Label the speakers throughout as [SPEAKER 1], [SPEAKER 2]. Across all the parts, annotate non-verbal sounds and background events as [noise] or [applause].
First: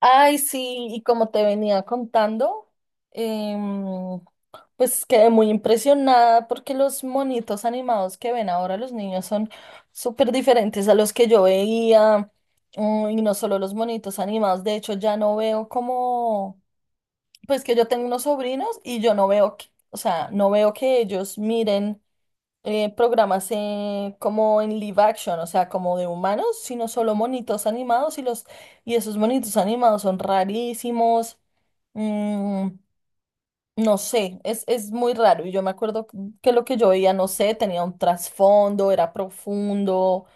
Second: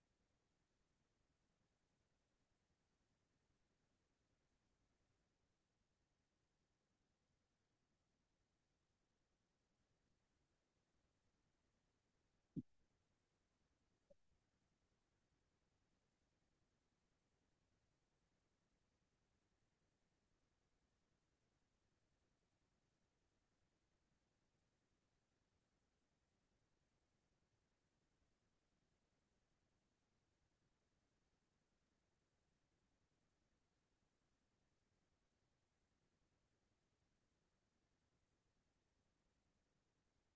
[SPEAKER 1] Ay, sí, y como te venía contando, em, pues quedé muy impresionada porque los monitos animados que ven ahora los niños son súper diferentes a los que yo veía. Y no solo los monitos animados, de hecho ya no veo como, pues que yo tengo unos sobrinos y yo no veo que, o sea, no veo que ellos miren programas como en live action, o sea, como de humanos, sino solo monitos animados y los esos monitos animados son rarísimos. Mm, no sé, es muy raro. Y yo me acuerdo que lo que yo veía, no sé, tenía un trasfondo, era profundo.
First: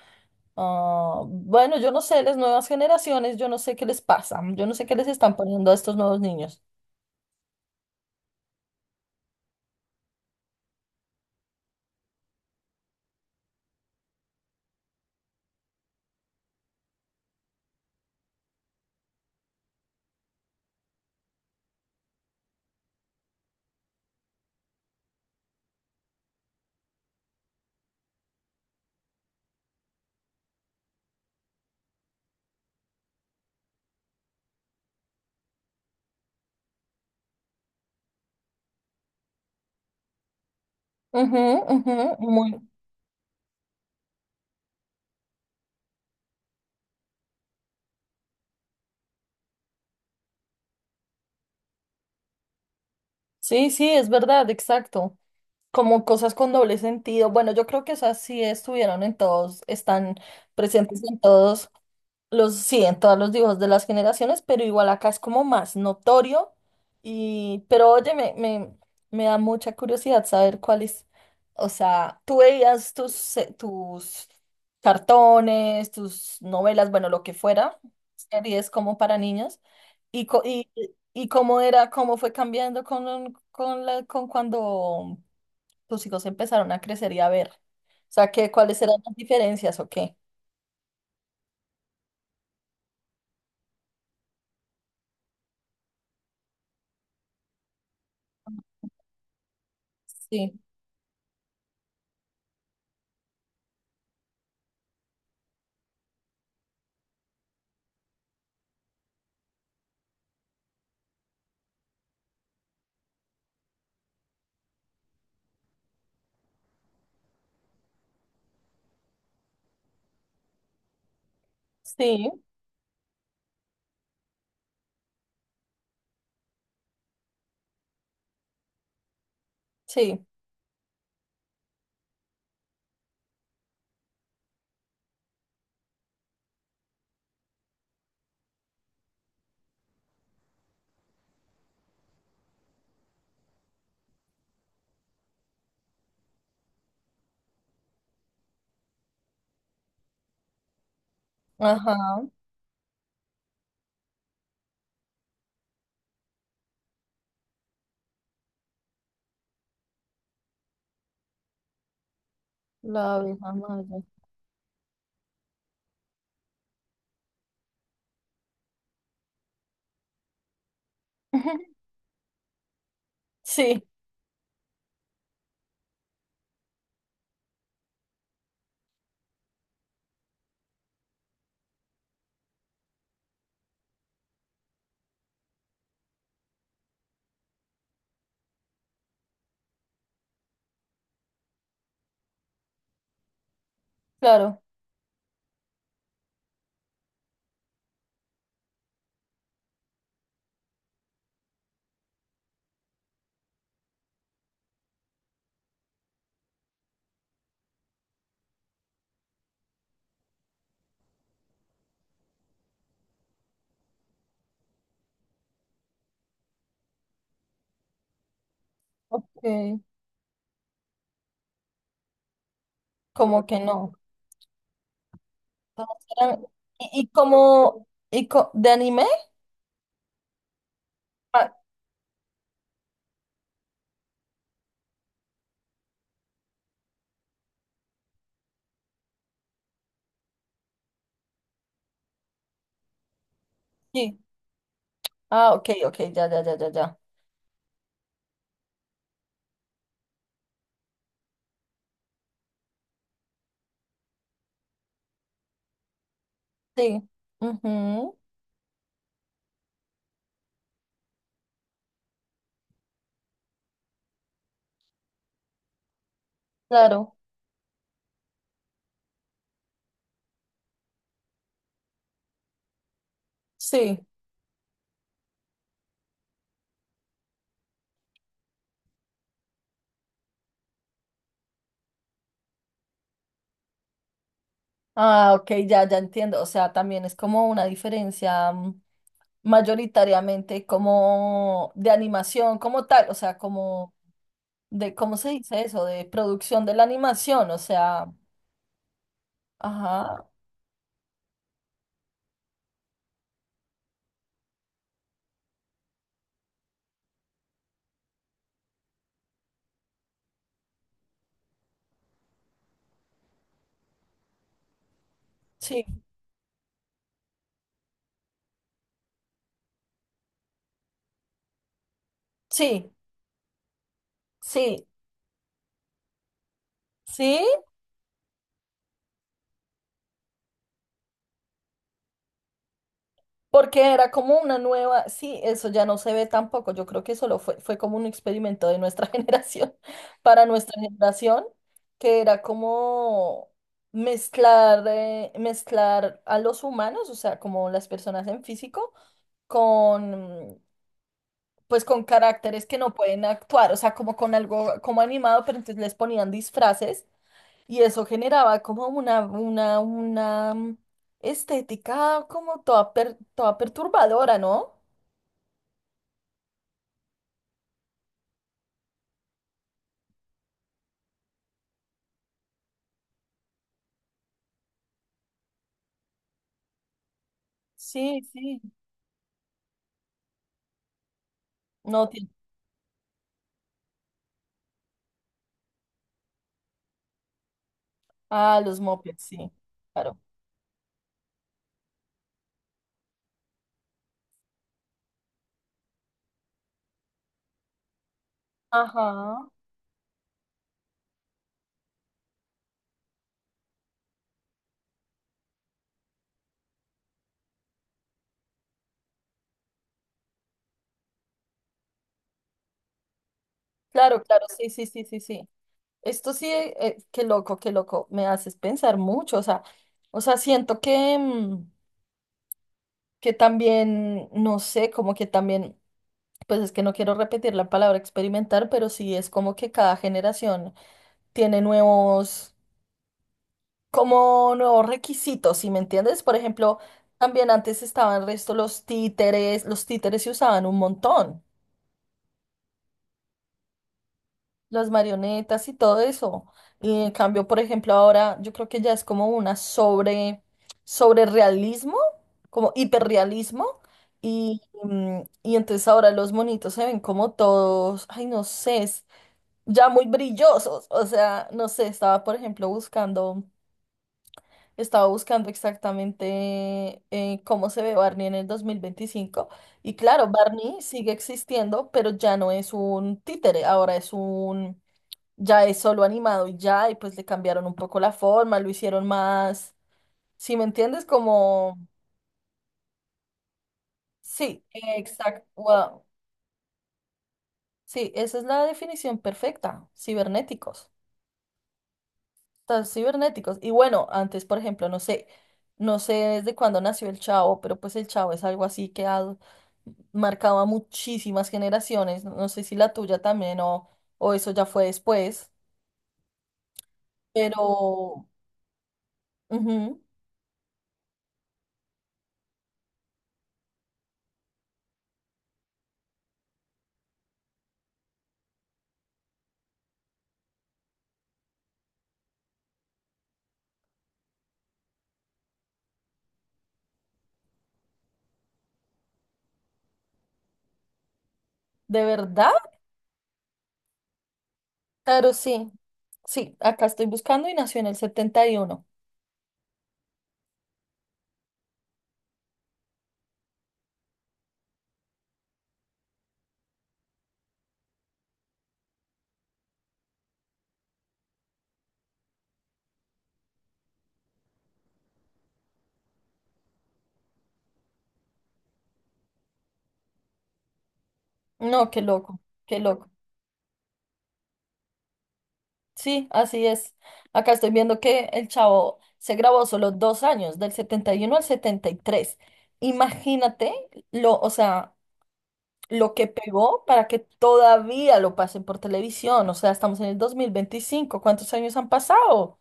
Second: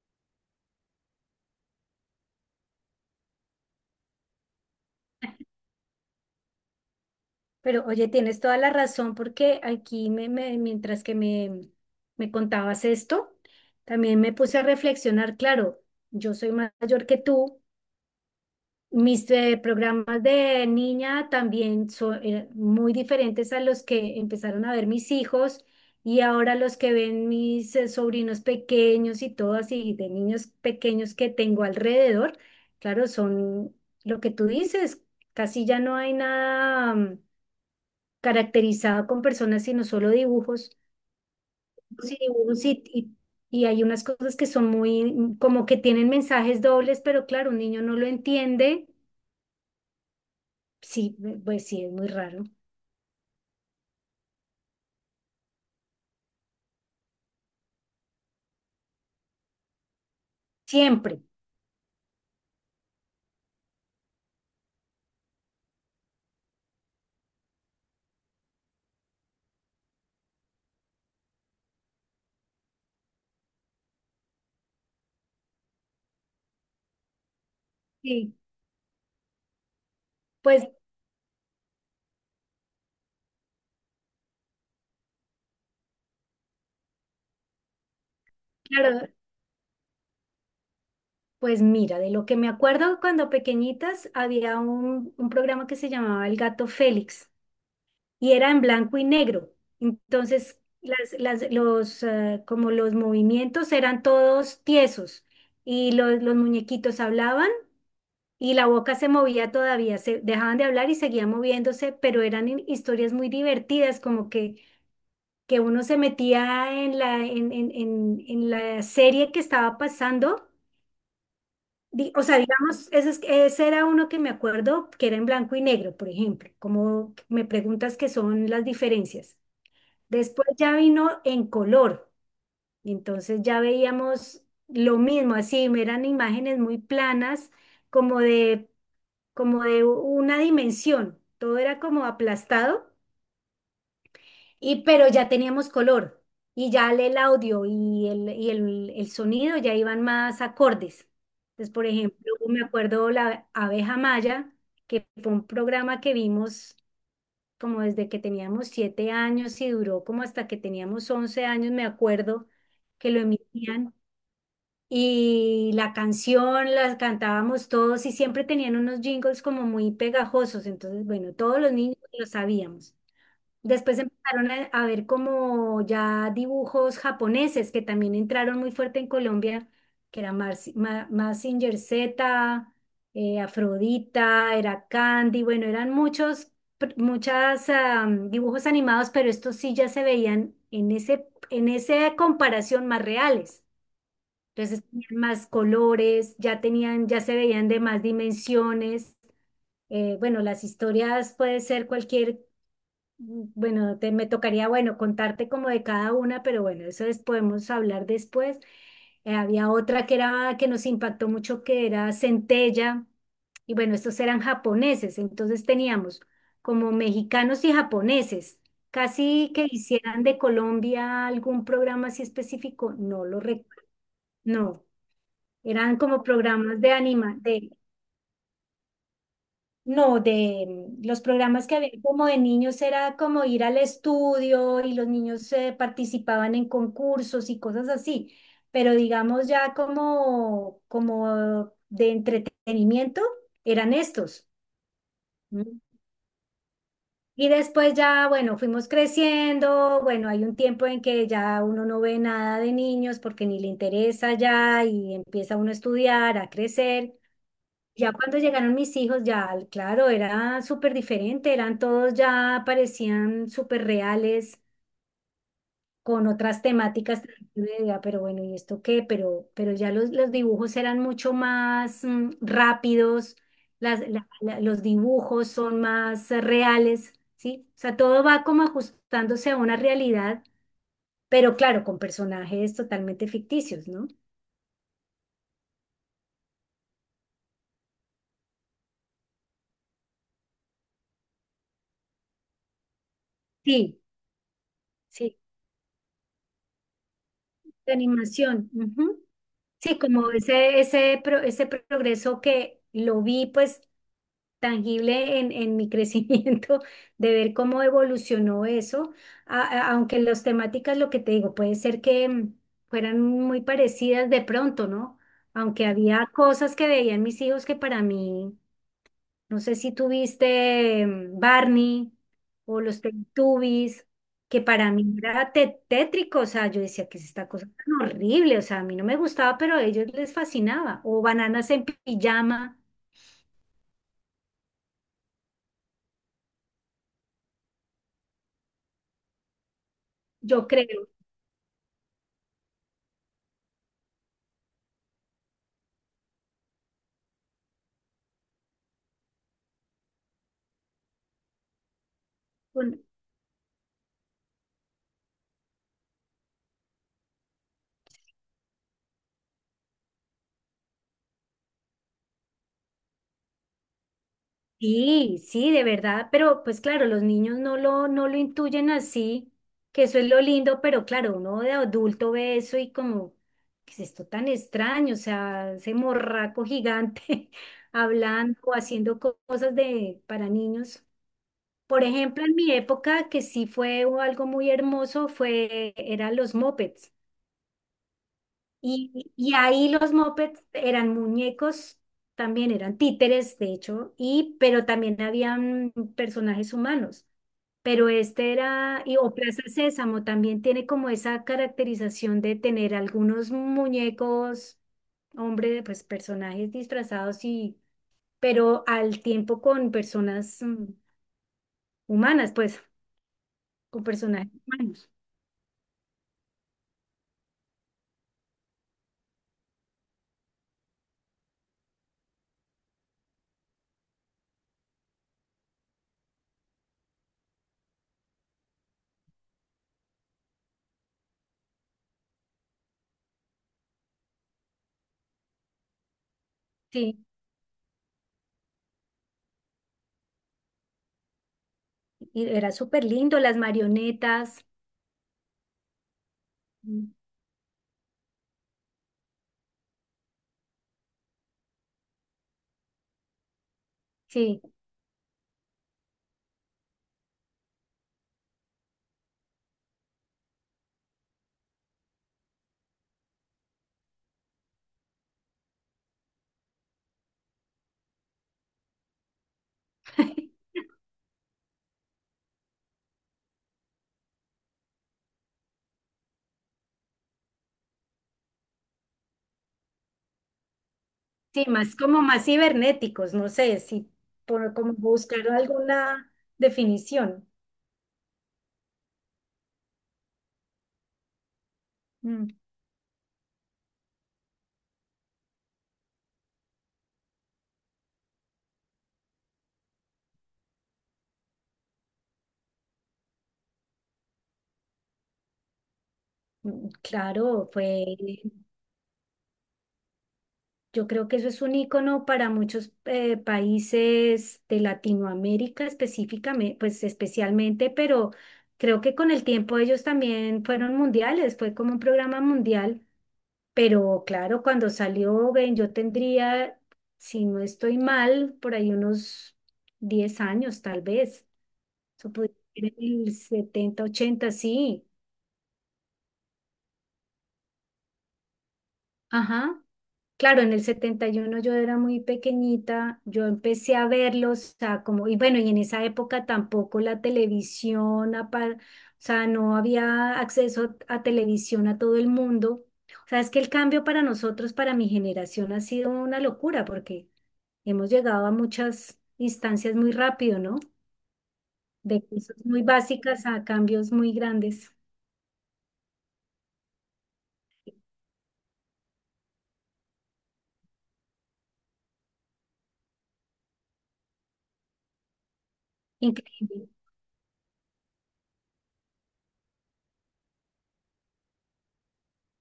[SPEAKER 1] Ah, bueno, yo no sé, las nuevas generaciones, yo no sé qué les pasa, yo no sé qué les están poniendo a estos nuevos niños.
[SPEAKER 2] Pero oye, tienes toda la razón porque aquí mientras que me contabas esto, también me puse a reflexionar. Claro, yo soy mayor que tú, mis programas de niña también son muy diferentes a los que empezaron a ver mis hijos, y ahora los que ven mis sobrinos pequeños y todo así, de niños pequeños que tengo alrededor. Claro, son lo que tú dices, casi ya no hay nada, caracterizado con personas, sino solo dibujos.
[SPEAKER 1] Ujú, ujú,
[SPEAKER 2] Sí,
[SPEAKER 1] muy.
[SPEAKER 2] dibujos y hay unas cosas que son muy, como que tienen mensajes dobles, pero claro, un niño no lo entiende. Sí, pues sí, es muy raro,
[SPEAKER 1] Sí, sí, es verdad, exacto. Como cosas con doble sentido. Bueno, yo creo que esas sí estuvieron en todos, están presentes en
[SPEAKER 2] siempre.
[SPEAKER 1] todos sí, en todos los dibujos de las generaciones, pero igual acá es como más notorio. Y, pero oye, me da mucha curiosidad saber cuáles, o sea, tú veías tus, tus cartones, tus novelas, bueno, lo que fuera,
[SPEAKER 2] Sí,
[SPEAKER 1] series como para niños, y, co-
[SPEAKER 2] pues
[SPEAKER 1] y, y cómo era, cómo fue cambiando con cuando tus hijos empezaron a crecer y a ver. O sea, ¿qué, cuáles eran
[SPEAKER 2] claro,
[SPEAKER 1] las diferencias o qué?
[SPEAKER 2] pues mira, de lo que me acuerdo, cuando pequeñitas había un programa que se llamaba El Gato Félix, y era en blanco y negro. Entonces
[SPEAKER 1] Sí,
[SPEAKER 2] como los movimientos eran todos tiesos y los muñequitos hablaban y la boca se movía todavía, se dejaban de hablar y seguían moviéndose, pero eran historias muy divertidas, como que uno se metía en la serie que estaba pasando. O
[SPEAKER 1] sí,
[SPEAKER 2] sea, digamos, ese era uno que me acuerdo que era en blanco y negro, por ejemplo, como me preguntas qué son las diferencias.
[SPEAKER 1] sí.
[SPEAKER 2] Después ya vino en color, entonces ya veíamos lo mismo, así eran imágenes muy planas, como de, como de una dimensión, todo era como aplastado, y pero ya teníamos color, y ya el audio el sonido ya iban más acordes. Entonces, por
[SPEAKER 1] Ajá,
[SPEAKER 2] ejemplo, me acuerdo la abeja maya, que fue un programa que vimos como desde que teníamos 7 años y duró como hasta que teníamos 11 años, me acuerdo que
[SPEAKER 1] la
[SPEAKER 2] lo
[SPEAKER 1] abeja
[SPEAKER 2] emitían.
[SPEAKER 1] maya.
[SPEAKER 2] Y la canción la cantábamos todos y siempre tenían unos jingles como muy pegajosos. Entonces bueno, todos los
[SPEAKER 1] [laughs]
[SPEAKER 2] niños lo sabíamos.
[SPEAKER 1] Sí,
[SPEAKER 2] Después empezaron a ver como ya dibujos japoneses que también entraron muy fuerte en Colombia, que era Mazinger Z, Afrodita, era Candy, bueno, eran muchos, muchas dibujos animados, pero estos sí ya se veían en esa comparación más reales.
[SPEAKER 1] claro.
[SPEAKER 2] Entonces tenían más colores, ya tenían, ya se veían de más dimensiones. Bueno, las historias puede ser cualquier, bueno, me tocaría, bueno, contarte como de cada una, pero bueno, podemos hablar después. Había otra que era, que nos impactó mucho, que era Centella, y bueno, estos eran japoneses, entonces teníamos como mexicanos y japoneses.
[SPEAKER 1] Ok,
[SPEAKER 2] Casi que hicieran de Colombia algún programa así específico, no lo
[SPEAKER 1] como que
[SPEAKER 2] recuerdo,
[SPEAKER 1] no.
[SPEAKER 2] no,
[SPEAKER 1] Todas
[SPEAKER 2] eran como
[SPEAKER 1] eran-
[SPEAKER 2] programas de
[SPEAKER 1] y
[SPEAKER 2] anima.
[SPEAKER 1] como de anime?
[SPEAKER 2] No, de los
[SPEAKER 1] Ah,
[SPEAKER 2] programas que había como de niños era como ir al estudio y los niños participaban en concursos y cosas así, pero digamos ya como, como de entretenimiento eran
[SPEAKER 1] sí.
[SPEAKER 2] estos.
[SPEAKER 1] Ah, ok,
[SPEAKER 2] ¿M?
[SPEAKER 1] ok, ya, ya, ya, ya, ya.
[SPEAKER 2] Y después ya, bueno, fuimos creciendo, bueno, hay un tiempo en que ya uno no ve nada de niños porque ni le interesa ya y empieza uno a estudiar, a
[SPEAKER 1] Sí,
[SPEAKER 2] crecer. Ya
[SPEAKER 1] ujú.
[SPEAKER 2] cuando llegaron mis hijos, ya claro, era súper diferente, eran todos ya parecían súper reales, con otras
[SPEAKER 1] Claro.
[SPEAKER 2] temáticas. Yo decía, pero bueno, ¿y esto qué? Pero ya los dibujos eran mucho más rápidos,
[SPEAKER 1] Sí.
[SPEAKER 2] los dibujos son más reales, ¿sí? O sea, todo va como ajustándose a una realidad, pero claro, con personajes totalmente ficticios, ¿no?
[SPEAKER 1] Ah, ok, ya, ya entiendo. O sea, también es como una diferencia. Mayoritariamente como de animación, como tal, o sea, como
[SPEAKER 2] Sí,
[SPEAKER 1] de, ¿cómo se
[SPEAKER 2] sí,
[SPEAKER 1] dice eso? De producción de la animación, o
[SPEAKER 2] de
[SPEAKER 1] sea,
[SPEAKER 2] animación. Ujú. Sí,
[SPEAKER 1] ajá,
[SPEAKER 2] como ese progreso que lo vi pues tangible en mi crecimiento, [laughs] de ver cómo evolucionó eso. Aunque las temáticas, lo que te digo, puede ser que fueran muy parecidas de pronto, ¿no? Aunque
[SPEAKER 1] sí,
[SPEAKER 2] había cosas que veían mis hijos que para mí, no sé si tuviste, Barney o
[SPEAKER 1] sí,
[SPEAKER 2] los Teletubbies, que
[SPEAKER 1] sí,
[SPEAKER 2] para mí era tétrico. O sea, yo decía que es
[SPEAKER 1] sí,
[SPEAKER 2] esta cosa tan horrible, o sea, a mí no me gustaba, pero a ellos les fascinaba. O Bananas en Pijama,
[SPEAKER 1] porque era como una nueva, sí, eso ya no se ve tampoco, yo creo que solo fue como un experimento de nuestra [laughs] generación, para
[SPEAKER 2] yo
[SPEAKER 1] nuestra
[SPEAKER 2] creo.
[SPEAKER 1] generación, que era como... Mezclar, mezclar a los humanos, o sea, como las personas en físico, con, pues con caracteres que no pueden actuar, o sea, como con algo como animado, pero entonces les ponían disfraces y eso generaba como una estética como toda perturbadora, ¿no?
[SPEAKER 2] Sí, sí, de verdad, pero pues claro, los niños no lo intuyen así, que eso es lo lindo, pero claro, uno de adulto ve eso y como, ¿qué es esto tan extraño? O sea, ese morraco gigante [laughs]
[SPEAKER 1] Sí,
[SPEAKER 2] hablando
[SPEAKER 1] sí.
[SPEAKER 2] o haciendo cosas de, para niños. Por
[SPEAKER 1] No tiene...
[SPEAKER 2] ejemplo, en mi época, que sí fue algo muy hermoso, fue, eran los mopeds.
[SPEAKER 1] Ah, los mopeds,
[SPEAKER 2] Y
[SPEAKER 1] sí,
[SPEAKER 2] y ahí los
[SPEAKER 1] claro.
[SPEAKER 2] mopeds eran muñecos, también eran títeres, de hecho, y pero también habían personajes humanos. Pero este era,
[SPEAKER 1] Ajá.
[SPEAKER 2] y, o Plaza Sésamo también tiene como esa caracterización de tener algunos muñecos, hombre, pues personajes disfrazados y pero al tiempo con personas humanas, pues, con
[SPEAKER 1] Claro, claro,
[SPEAKER 2] personajes
[SPEAKER 1] sí, sí, sí,
[SPEAKER 2] humanos.
[SPEAKER 1] sí, sí. Esto sí, qué loco, me haces pensar mucho, o sea, siento que, que también, no sé, como que también... Pues es que no quiero repetir la palabra experimentar, pero sí es como que cada generación tiene como nuevos requisitos, ¿sí me entiendes? Por ejemplo,
[SPEAKER 2] Sí,
[SPEAKER 1] también antes estaban resto los títeres se usaban un montón,
[SPEAKER 2] y era súper lindo, las marionetas.
[SPEAKER 1] las marionetas y todo eso. Y en
[SPEAKER 2] mm,
[SPEAKER 1] cambio, por ejemplo, ahora yo creo que ya es como una sobre realismo, como hiperrealismo.
[SPEAKER 2] sí.
[SPEAKER 1] Y, y entonces ahora los monitos se ven como todos, ay, no sé, ya muy brillosos. O sea, no sé, estaba por ejemplo estaba buscando exactamente cómo se ve Barney en el 2025. Y claro,
[SPEAKER 2] [laughs]
[SPEAKER 1] Barney sigue existiendo, pero ya no es un títere, ahora es un, ya es solo animado y ya, y pues le cambiaron un poco la forma, lo hicieron más, ¿si me entiendes?
[SPEAKER 2] Sí,
[SPEAKER 1] Como,
[SPEAKER 2] más como más cibernéticos, no sé si
[SPEAKER 1] sí,
[SPEAKER 2] por como buscar
[SPEAKER 1] exacto, wow.
[SPEAKER 2] alguna definición.
[SPEAKER 1] Sí, esa es la definición perfecta, cibernéticos.
[SPEAKER 2] Mm,
[SPEAKER 1] Tan cibernéticos. Y bueno, antes, por ejemplo, no sé, no sé desde cuándo nació el Chavo, pero pues el Chavo es algo así que ha marcado a muchísimas generaciones. No sé si la tuya también o eso ya fue después, pero
[SPEAKER 2] Claro, fue,
[SPEAKER 1] ujú.
[SPEAKER 2] yo creo que eso es un icono para muchos países de Latinoamérica específicamente, pues especialmente, pero creo que con el tiempo ellos también fueron mundiales, fue como un programa mundial, pero claro, cuando salió, ven, yo tendría, si no estoy mal, por ahí unos 10 años tal vez.
[SPEAKER 1] ¿De
[SPEAKER 2] Eso
[SPEAKER 1] verdad?
[SPEAKER 2] podría ser en el 70, 80, sí.
[SPEAKER 1] Claro, sí. Sí, acá estoy buscando y nació en el 71.
[SPEAKER 2] Ajá. Claro, en el 71 yo era muy pequeñita, yo empecé a verlos, o sea, como, y bueno, y en esa época tampoco la televisión, o sea, no había acceso a televisión a todo el mundo. O sea, es que el cambio para nosotros, para mi generación, ha sido una locura porque hemos llegado a muchas instancias muy rápido, ¿no?
[SPEAKER 1] No, qué
[SPEAKER 2] De
[SPEAKER 1] loco,
[SPEAKER 2] cosas
[SPEAKER 1] qué
[SPEAKER 2] muy
[SPEAKER 1] loco.
[SPEAKER 2] básicas a cambios muy grandes.
[SPEAKER 1] Sí, así es. Acá estoy viendo que el Chavo se grabó solo dos años, del 71 al 73. Imagínate lo, o sea, lo que pegó
[SPEAKER 2] Increíble,
[SPEAKER 1] para que todavía lo pasen por televisión. O sea, estamos en el 2025. ¿Cuántos años han pasado? O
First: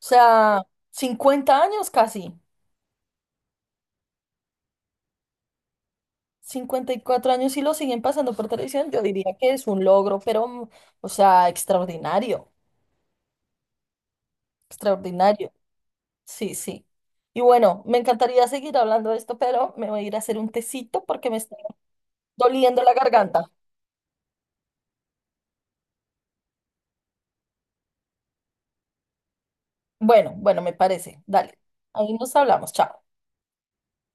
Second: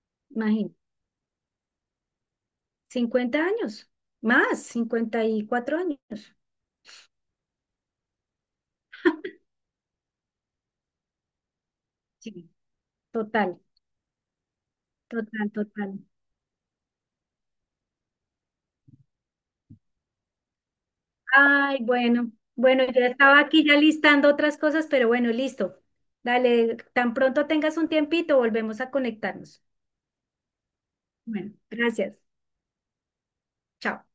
[SPEAKER 1] sea,
[SPEAKER 2] imagínate.
[SPEAKER 1] 50 años casi.
[SPEAKER 2] 50 años, más, 54 años.
[SPEAKER 1] 54 años y lo siguen pasando por televisión. Yo diría
[SPEAKER 2] [laughs]
[SPEAKER 1] que es un logro, pero, mm, o sea, extraordinario.
[SPEAKER 2] Sí. Total, total,
[SPEAKER 1] Extraordinario.
[SPEAKER 2] total.
[SPEAKER 1] Sí, sí. Y bueno, me encantaría seguir hablando de esto, pero me voy a ir a hacer un tecito porque me está
[SPEAKER 2] Ay, bueno,
[SPEAKER 1] doliendo
[SPEAKER 2] bueno,
[SPEAKER 1] la
[SPEAKER 2] ya estaba
[SPEAKER 1] garganta.
[SPEAKER 2] aquí ya listando otras cosas, pero bueno, listo. Dale, tan pronto tengas un tiempito, volvemos a conectarnos.
[SPEAKER 1] Bueno, bueno, me parece.
[SPEAKER 2] Bueno,
[SPEAKER 1] Dale. Ahí
[SPEAKER 2] gracias.
[SPEAKER 1] nos hablamos. Chao.
[SPEAKER 2] Chao.